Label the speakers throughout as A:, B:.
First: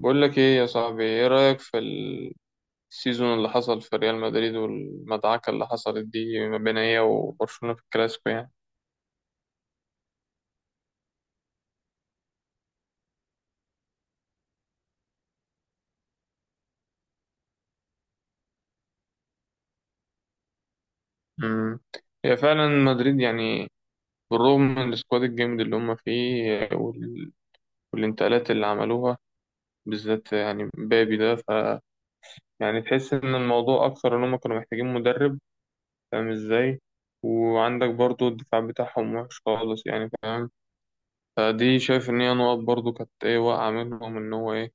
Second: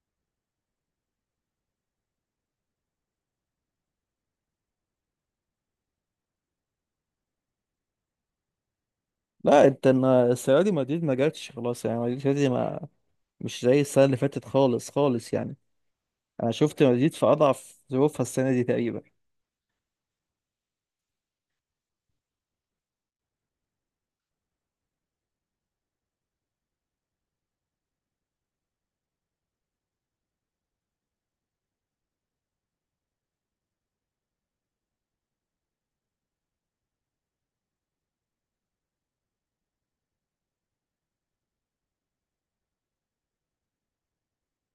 A: بقول لك ايه يا صاحبي، ايه رأيك في السيزون اللي حصل في ريال مدريد والمدعكة اللي حصلت دي ما بين هي وبرشلونة في الكلاسيكو يعني؟
B: لا، انت السنه دي مدريد ما جاتش، خلاص. يعني مدريد السنة دي ما مش زي السنه اللي فاتت خالص خالص. يعني انا شفت مدريد في اضعف ظروفها السنه دي تقريبا.
A: امم هي فعلا مدريد يعني، بالرغم من السكواد الجامد اللي هم فيه والانتقالات اللي عملوها، بالذات يعني مبابي ده. يعني تحس ان الموضوع اكثر ان هم كانوا محتاجين مدرب، فاهم ازاي؟ وعندك برضو الدفاع بتاعهم وحش خالص يعني، فاهم؟ فدي شايف ان هي نقط برضو كانت ايه واقعة منهم ان هو ايه،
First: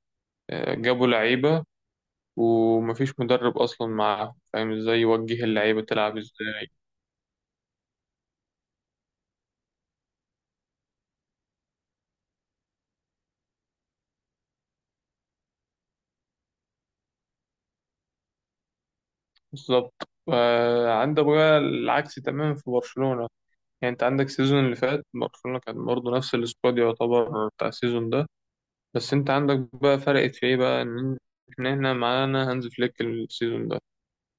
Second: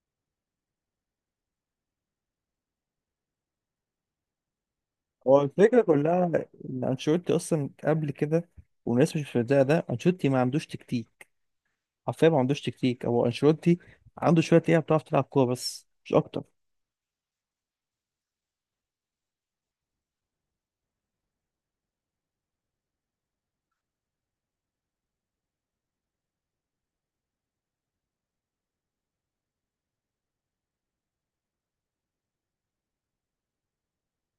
A: جابوا لعيبة ومفيش مدرب أصلا معاهم، فاهم ازاي
B: هو
A: يوجه
B: الفكره
A: اللعيبة تلعب
B: كلها
A: ازاي؟
B: ان انشيلوتي اصلا قبل كده، والناس مش مصدقه ده، انشيلوتي ما عندوش تكتيك. حرفيا ما عندوش تكتيك، هو انشيلوتي عنده شويه لعيبه بتعرف تلعب كوره، بس مش اكتر.
A: بالظبط. وعندك بقى العكس تماما في برشلونة، يعني انت عندك السيزون اللي فات برشلونة كان برضه نفس السكواد يعتبر بتاع السيزون ده. بس انت عندك بقى فرقت في ايه بقى، ان احنا هنا معانا هانز فليك السيزون ده،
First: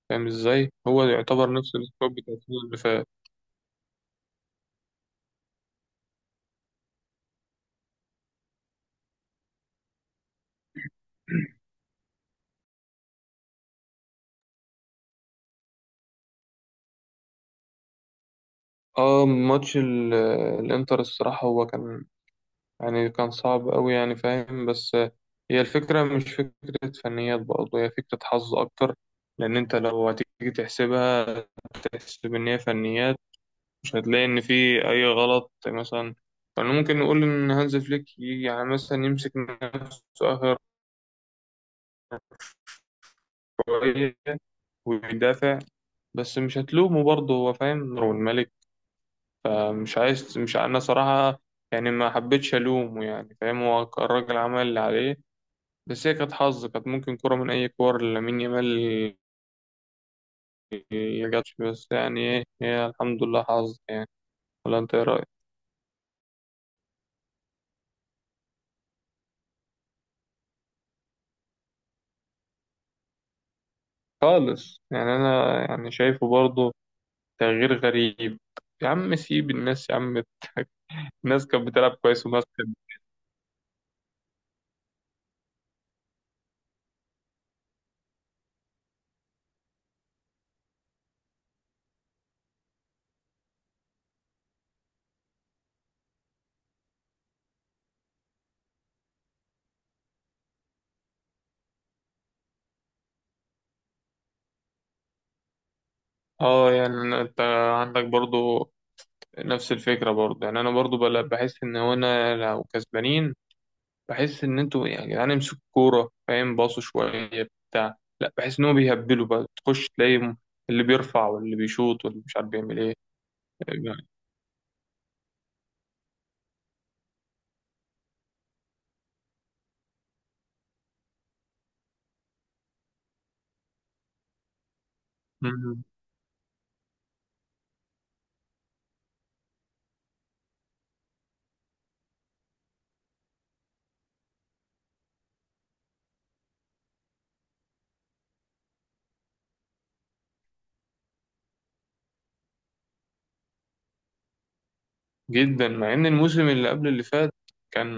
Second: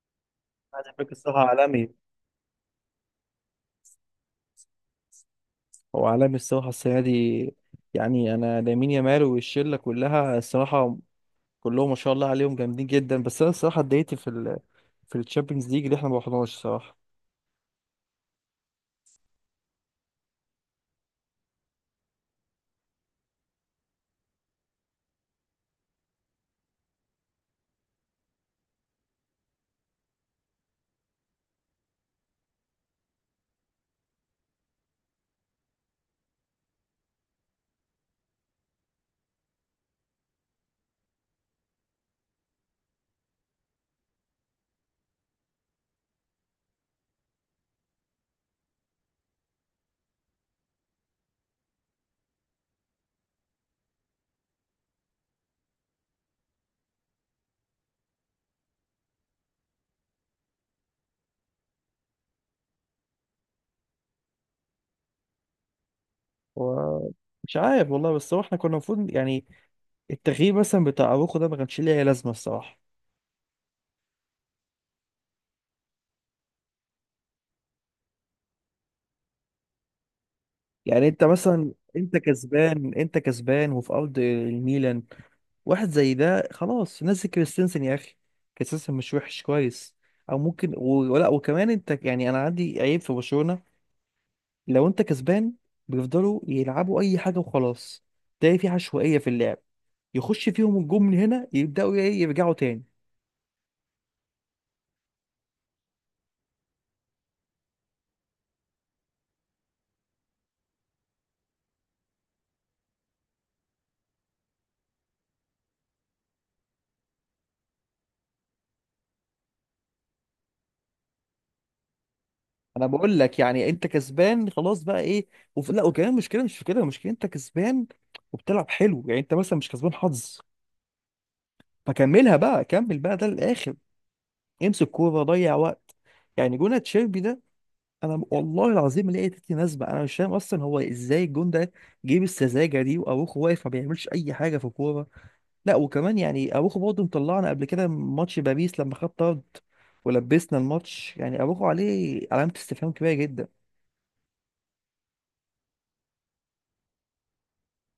A: فاهم ازاي؟
B: هذا
A: هو
B: فكر الصراحه
A: يعتبر نفس
B: عالمي،
A: السكواد بتاع السيزون اللي فات.
B: هو عالمي الصراحه السنه دي. يعني انا لامين يامال والشله كلها الصراحه كلهم ما شاء الله عليهم جامدين جدا. بس انا الصراحه اتضايقت في الشامبيونز ليج اللي احنا ما رحناش صراحه.
A: اه، ماتش الانتر الصراحة هو كان، يعني كان صعب أوي يعني فاهم، بس هي الفكرة مش فكرة فنيات برضه، هي فكرة حظ أكتر. لأن أنت لو هتيجي تحسبها، تحسب إن هي فنيات، مش هتلاقي إن في أي غلط مثلا. فأنا ممكن نقول إن هانز فليك يجي يعني مثلا يمسك نفسه آخر شوية ويدافع، بس مش هتلومه برضه، هو فاهم هو الملك. مش عايز، مش أنا صراحة يعني ما حبيتش ألومه، يعني فاهم هو الراجل عمل اللي عليه. بس هي كانت حظ، كانت ممكن كرة من أي كور لامين يامال ما جاتش، بس يعني إيه، هي الحمد لله حظ يعني. ولا أنت إيه رأيك؟
B: هو مش عارف، والله. بس هو احنا كنا المفروض، يعني التغيير مثلا بتاع اروخو ده ما كانش ليه اي لازمه الصراحه.
A: خالص يعني، أنا يعني شايفه برضه تغيير غريب. يا عم سيب الناس يا عم.
B: يعني انت
A: الناس كانت
B: مثلا،
A: بتلعب
B: انت
A: كويس والناس كانت.
B: كسبان، انت كسبان وفي ارض الميلان، واحد زي ده خلاص، نزل كريستنسن يا اخي. كريستنسن مش وحش، كويس. او ممكن ولا، وكمان انت يعني انا عندي عيب في برشلونه. لو انت كسبان بيفضلوا يلعبوا اي حاجه وخلاص. تلاقي في عشوائيه في اللعب. يخش فيهم الجون من هنا يبداوا ايه يرجعوا تاني.
A: اه، يعني أنت عندك برضه نفس الفكرة برضه، يعني أنا برضه بحس إن هو أنا لو كسبانين، بحس ان انتوا يعني يا جدعان امسكوا الكوره، فاهم، باصوا شويه بتاع لا، بحس ان هو بيهبلوا بقى، تخش تلاقي اللي بيرفع واللي بيشوط واللي مش عارف بيعمل
B: انا
A: ايه
B: بقول لك، يعني انت
A: يعني.
B: كسبان خلاص بقى ايه؟ لا وكمان المشكله مش في كده. المشكله انت كسبان وبتلعب حلو، يعني انت مثلا مش كسبان حظ، فكملها بقى، كمل بقى ده للاخر، امسك كوره، ضيع
A: مم.
B: وقت. يعني جون تشيربي ده، انا والله العظيم لقيت ناس بقى انا مش فاهم اصلا هو ازاي الجون ده. جيب السذاجه دي واروخو واقف ما بيعملش اي حاجه في الكوره. لا وكمان يعني اروخو برضه مطلعنا قبل كده ماتش باريس لما خد طرد ولبسنا الماتش. يعني اروخو عليه علامة استفهام كبيرة جدا.
A: جدا، مع ان الموسم اللي قبل اللي فات كان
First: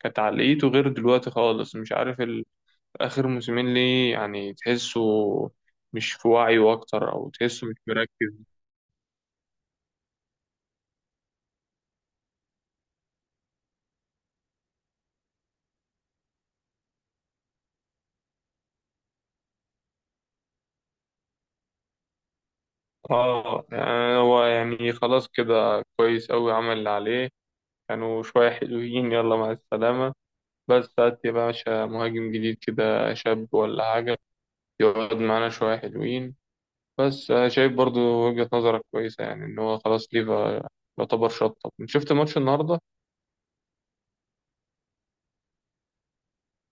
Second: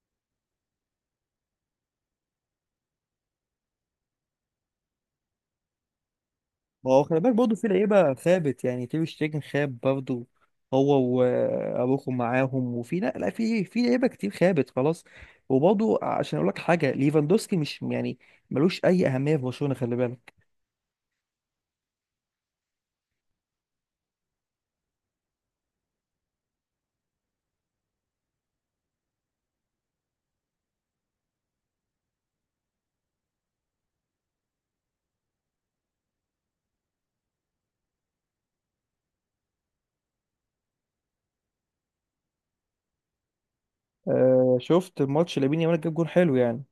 A: كانت عقليته غير دلوقتي خالص. مش عارف اخر موسمين ليه، يعني تحسه مش في وعيه
B: ما هو
A: اكتر
B: خلي
A: او
B: بالك برضه
A: تحسه
B: في
A: مش
B: لعيبة
A: مركز.
B: خابت، يعني تير شتيجن خاب برضه، هو واروخو معاهم، وفي لا لا في في لعيبة كتير خابت خلاص. وبرضه عشان اقول لك حاجة، ليفاندوسكي مش يعني ملوش اي اهمية في برشلونة، خلي بالك.
A: اه يعني هو يعني خلاص كده كويس قوي، عمل اللي عليه. كانوا شويه حلوين، يلا مع السلامه. بس هات يا باشا مهاجم جديد كده شاب ولا حاجة يقعد معانا شوية حلوين. بس أنا شايف برضو وجهة نظرك كويسة، يعني إن هو خلاص ليفا يعتبر شطب. شفت ماتش النهاردة؟
B: آه، شفت الماتش، لامين يامال جاب جون حلو يعني.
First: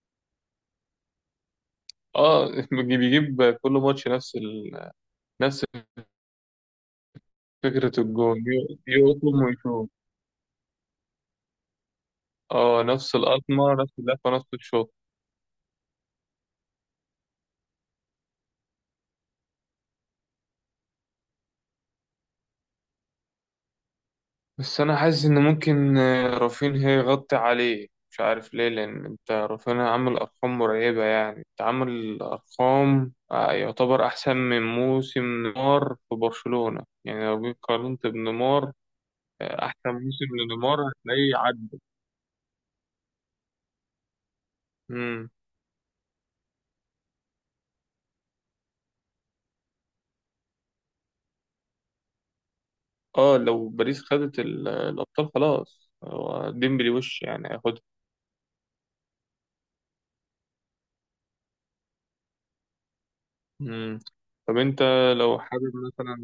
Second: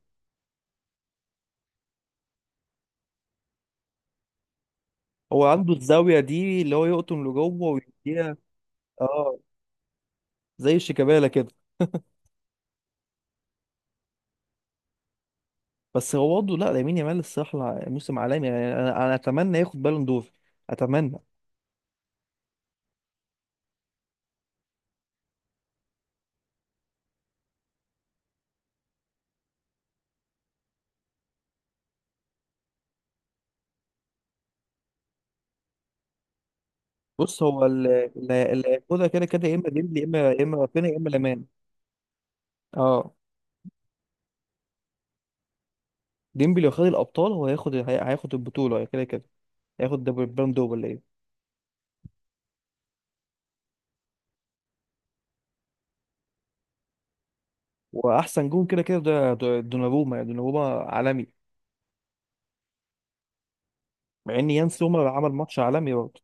A: اه، بيجيب كل ماتش نفس
B: هو
A: نفس
B: عنده الزاوية دي اللي هو يقطم لجوه
A: فكرة
B: ويديها.
A: الجون،
B: اه،
A: يقطم ويشوط.
B: زي شيكابالا كده.
A: اه، نفس القطمة نفس اللفة نفس الشوط.
B: بس هو برضه لا، لامين يامال الصراحه موسم عالمي. يعني انا اتمنى ياخد بالون دور، اتمنى.
A: بس انا حاسس ان ممكن رافينها يغطي عليه، مش عارف ليه، لان انت رافينها عامل ارقام مرعبه يعني، انت عامل ارقام يعتبر احسن من موسم نيمار في برشلونه، يعني
B: بص
A: لو جيت
B: هو
A: قارنت
B: اللي
A: بنيمار،
B: هياخدها كده كده يا اما
A: احسن
B: ديمبلي، يا اما
A: موسم لنيمار
B: رافينيا، يا اما
A: هتلاقيه
B: لامان.
A: عدى.
B: اه،
A: امم.
B: ديمبلي لو خد الابطال هو هياخد هياخد البطوله كده كده، هياخد البالون دور ولا ايه.
A: اه لو باريس خدت الابطال خلاص، هو ديمبلي وش يعني هياخدها.
B: واحسن جون كده كده ده دوناروما. يعني دوناروما عالمي،
A: امم.
B: مع ان
A: طب انت
B: يانس روما عمل
A: لو
B: ماتش
A: حابب
B: عالمي
A: مثلا،
B: برضه.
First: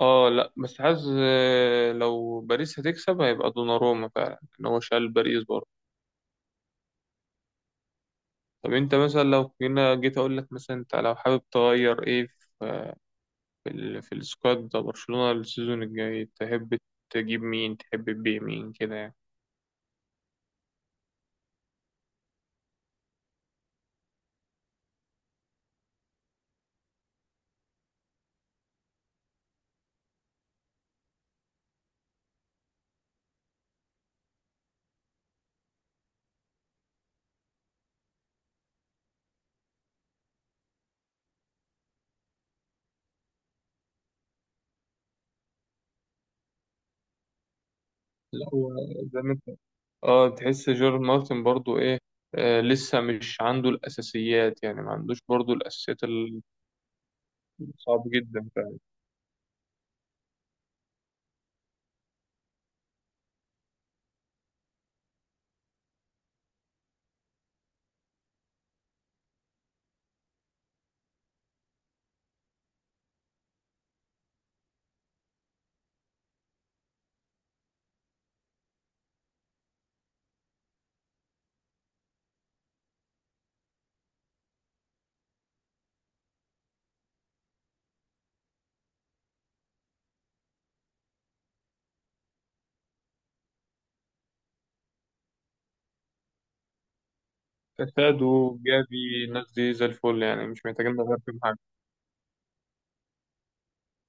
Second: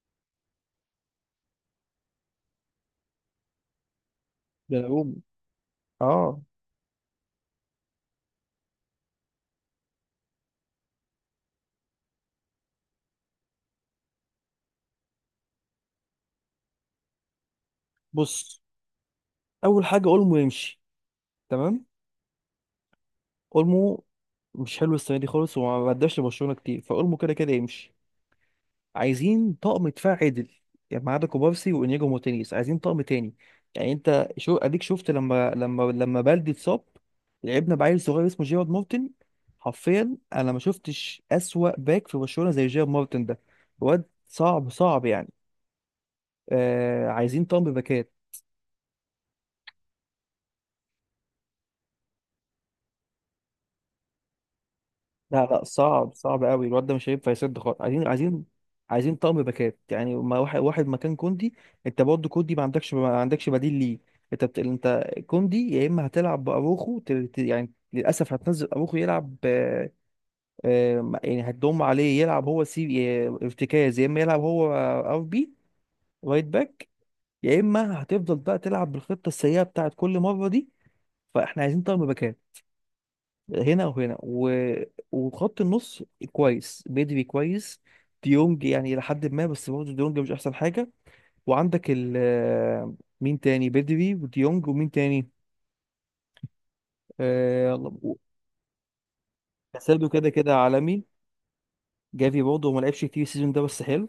A: اه لا بس حاسس لو باريس هتكسب هيبقى دوناروما فعلا، ان هو شال
B: دوناروما،
A: باريس برضه.
B: اه.
A: طب انت مثلا لو هنا جيت اقول لك مثلا، انت لو حابب تغير ايه في في السكواد ده برشلونة السيزون الجاي، تحب تجيب مين تحب تبيع
B: بص،
A: مين كده يعني؟
B: اول حاجه، اولمو يمشي، تمام. اولمو مش حلو السنه دي خالص، وما اداش لبرشلونه كتير، فاولمو كده كده يمشي. عايزين طقم دفاع عدل، يعني ما عدا كوبارسي وانياجو مارتينيز عايزين طقم تاني. يعني انت شو اديك، شفت لما بلدي اتصاب لعبنا بعيل صغير اسمه جيرارد مارتن. حرفيا انا ما شفتش اسوأ باك في برشلونة زي جيرارد مارتن ده. واد صعب صعب يعني. آه، عايزين طقم باكات.
A: لا هو زي ما انت، اه تحس جيرارد مارتن برضه ايه، آه لسه مش عنده الاساسيات يعني، ما عندوش
B: لا
A: برضه
B: لا،
A: الاساسيات
B: صعب صعب قوي، الواد ده مش هينفع يسد خالص.
A: صعب
B: عايزين، عايزين
A: جدا فعلا.
B: عايزين طقم باكات، يعني ما واحد واحد مكان كوندي. انت برضه كوندي ما عندكش بديل ليه. انت كوندي يا اما هتلعب باروخو، يعني للاسف هتنزل اروخو يلعب. يعني هتضم عليه يلعب هو سي ارتكاز، يا اما يلعب هو RB، رايت باك. يا اما هتفضل بقى تلعب بالخطه السيئه بتاعت كل مره دي. فاحنا عايزين طقم باكات هنا وهنا وخط النص كويس بدري، كويس. ديونج يعني إلى حد ما، بس برضه ديونج مش أحسن حاجة. وعندك ال مين تاني بدري وديونج ومين تاني؟ آه...
A: كاسادو، جافي، الناس دي زي
B: كاسادو
A: الفل
B: كده
A: يعني،
B: كده
A: مش محتاجين
B: عالمي.
A: نغير فيهم
B: جافي برضه ما لعبش كتير السيزون ده، بس حلو.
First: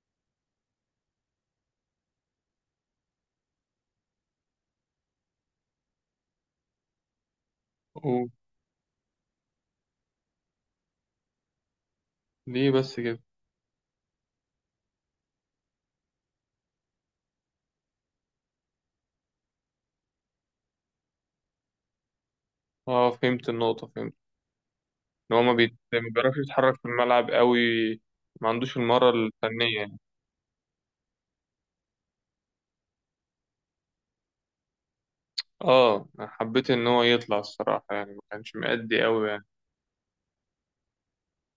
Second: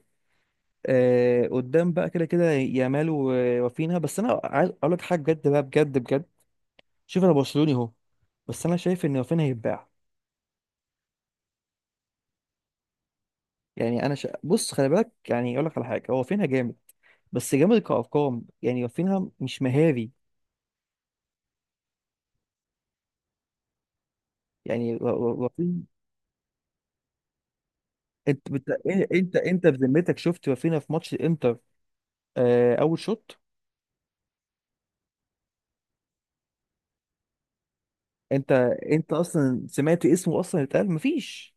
B: قدام بقى كده كده يامال ورافينها. بس أنا عايز أقول لك حاجة بجد بقى، بجد بجد. شوف، أنا برشلوني أهو،
A: حاجه.
B: بس أنا شايف إن رافينها هيتباع.
A: ليه بس كده؟
B: يعني بص، خلي بالك يعني، أقول لك على حاجة، هو رافينها جامد، بس جامد كأرقام. يعني رافينها مش مهاري.
A: اه فهمت النقطة، فهمت
B: يعني
A: ان هو
B: رافين.
A: ما بيعرفش يتحرك في الملعب قوي، ما عندوش
B: ايه،
A: المهارة
B: انت
A: الفنية يعني.
B: بذمتك، شفت رافينها في ماتش الانتر؟ آه، اول شوط.
A: اه أنا حبيت ان هو يطلع الصراحة يعني، ما
B: انت
A: كانش مأدي
B: انت
A: قوي يعني.
B: اصلا سمعت اسمه اصلا اتقال؟ مفيش.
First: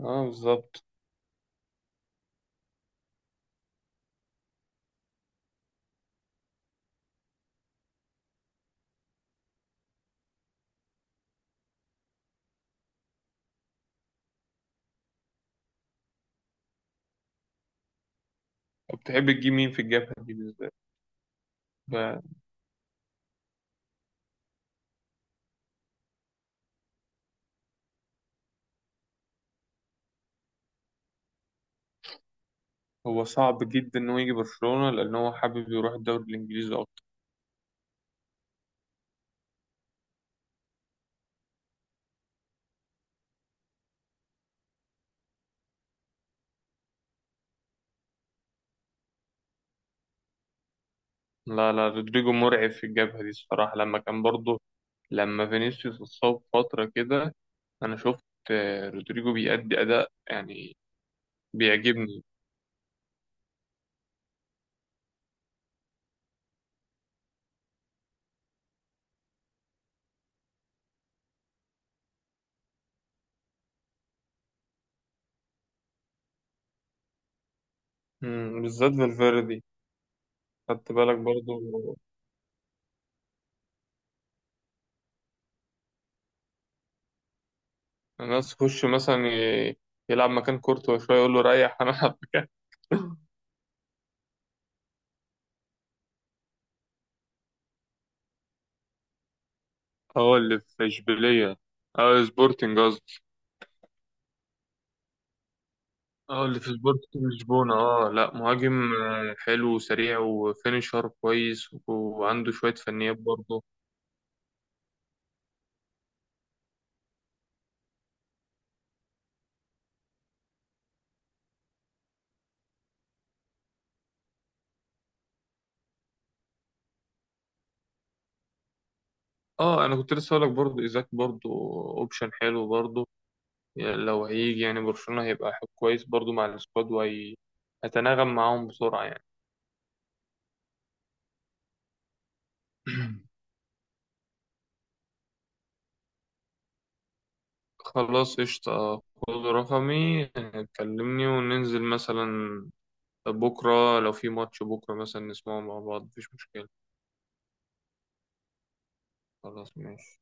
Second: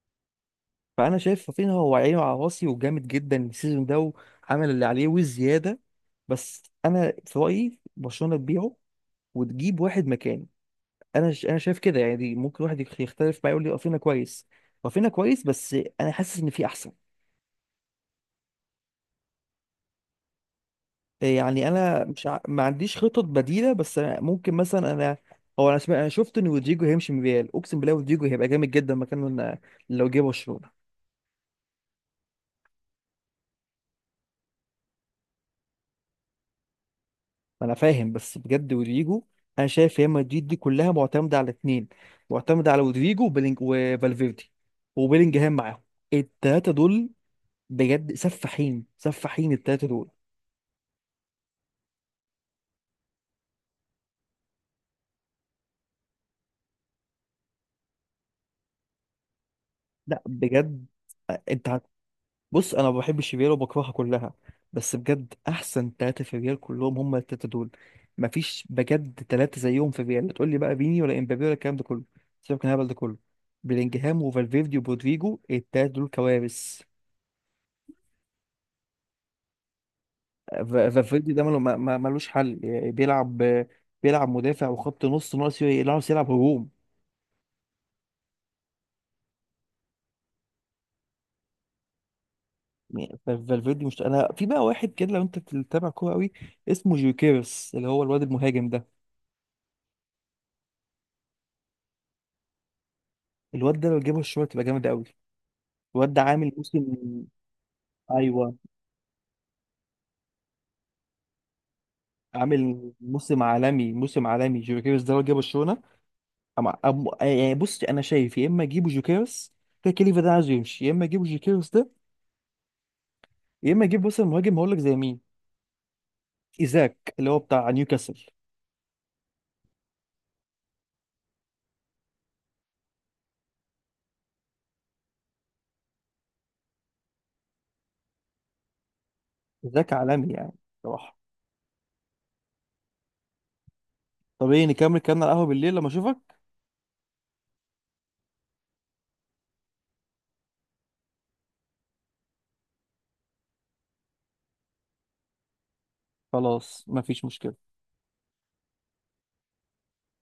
A: اه بالظبط.
B: فانا شايف رافينها هو عينه على راسي وجامد جدا السيزون ده، وعمل اللي عليه والزياده. بس انا في رايي برشلونه تبيعه وتجيب واحد مكانه. انا شايف كده يعني. دي ممكن واحد يختلف معايا، يقول لي رافينها كويس. رافينها كويس، بس انا حاسس ان في احسن.
A: طب تحب تجيب مين في الجبهة دي بالذات؟
B: يعني انا
A: ب-
B: مش ع... ما عنديش خطط بديله، بس أنا ممكن مثلا انا، هو انا شفت ان رودريجو هيمشي من ريال. اقسم بالله رودريجو هيبقى جامد جدا مكانه، لو جه برشلونه.
A: هو صعب جدا انه يجي برشلونة، لان هو حابب يروح الدوري الانجليزي اكتر.
B: انا فاهم، بس بجد رودريجو، انا شايف ريال مدريد دي كلها معتمده على اتنين، معتمده على رودريجو وفالفيردي، وبيلينجهام معاهم. التلاته دول بجد سفاحين سفاحين، التلاته دول.
A: لا لا، رودريجو مرعب في الجبهة دي الصراحة، لما كان برضه، لما فينيسيوس اتصاب فترة كده، انا شفت رودريجو بيأدي اداء
B: لا
A: يعني،
B: بجد، انت
A: بيعجبني.
B: بص انا ما بحبش الريال وبكرهها كلها، بس بجد احسن ثلاثه في الريال كلهم هم الثلاثه دول. مفيش بجد ثلاثه زيهم في الريال. تقول لي بقى فيني ولا امبابي ولا الكلام ده كله؟ سيبك من الهبل ده كله. بلينجهام وفالفيردي وبودريجو الثلاثه دول كوارث.
A: مم، بالذات فالفيردي. خدت بالك
B: فالفيردي ده
A: برضو
B: ملوش حل يعني. بيلعب مدافع وخط نص، ناقص يلعب هجوم.
A: الناس تخش مثلا ي- يلعب مكان كورتوا شوية يقول له ريح، أنا ألعب مكان
B: يعني فالفيردي مش، انا في بقى واحد كده لو انت بتتابع كوره قوي اسمه جيوكيرس، اللي هو الواد المهاجم ده.
A: اه اللي في إشبيلية، اه سبورتنج قصدي.
B: الواد ده لو جابه الشوط تبقى جامد قوي. الواد ده
A: اه
B: عامل
A: اللي في
B: موسم.
A: سبورتنج لشبونة، اه لا
B: ايوه،
A: مهاجم حلو وسريع وفينيشر كويس وعنده شوية
B: عامل
A: فنيات
B: موسم
A: برضه.
B: عالمي، موسم عالمي. جوكيرس ده لو جه برشلونه، يعني بص انا شايف يا اما اجيبه جوكيرس كده، كليفا ده عايز يمشي، يا اما اجيبه جوكيرس ده، يا اما اجيب مثلا مهاجم. هقول لك زي مين؟ ايزاك، اللي هو بتاع نيوكاسل.
A: اه انا كنت لسه هقولك برضه ايزاك برضه اوبشن حلو برضه. يعني لو هيجي يعني برشلونة هيبقى حب كويس برضه مع السكواد، وهيتناغم معاهم بسرعة يعني.
B: ايزاك عالمي يعني، صراحه. طب ايه، نكمل كلامنا على القهوه بالليل لما اشوفك؟
A: خلاص قشطة، خد رقمي كلمني وننزل مثلا بكرة، لو في ماتش بكرة مثلا نسمعه مع بعض مفيش مشكلة.
B: خلاص، مفيش مشكله.
A: خلاص ماشي.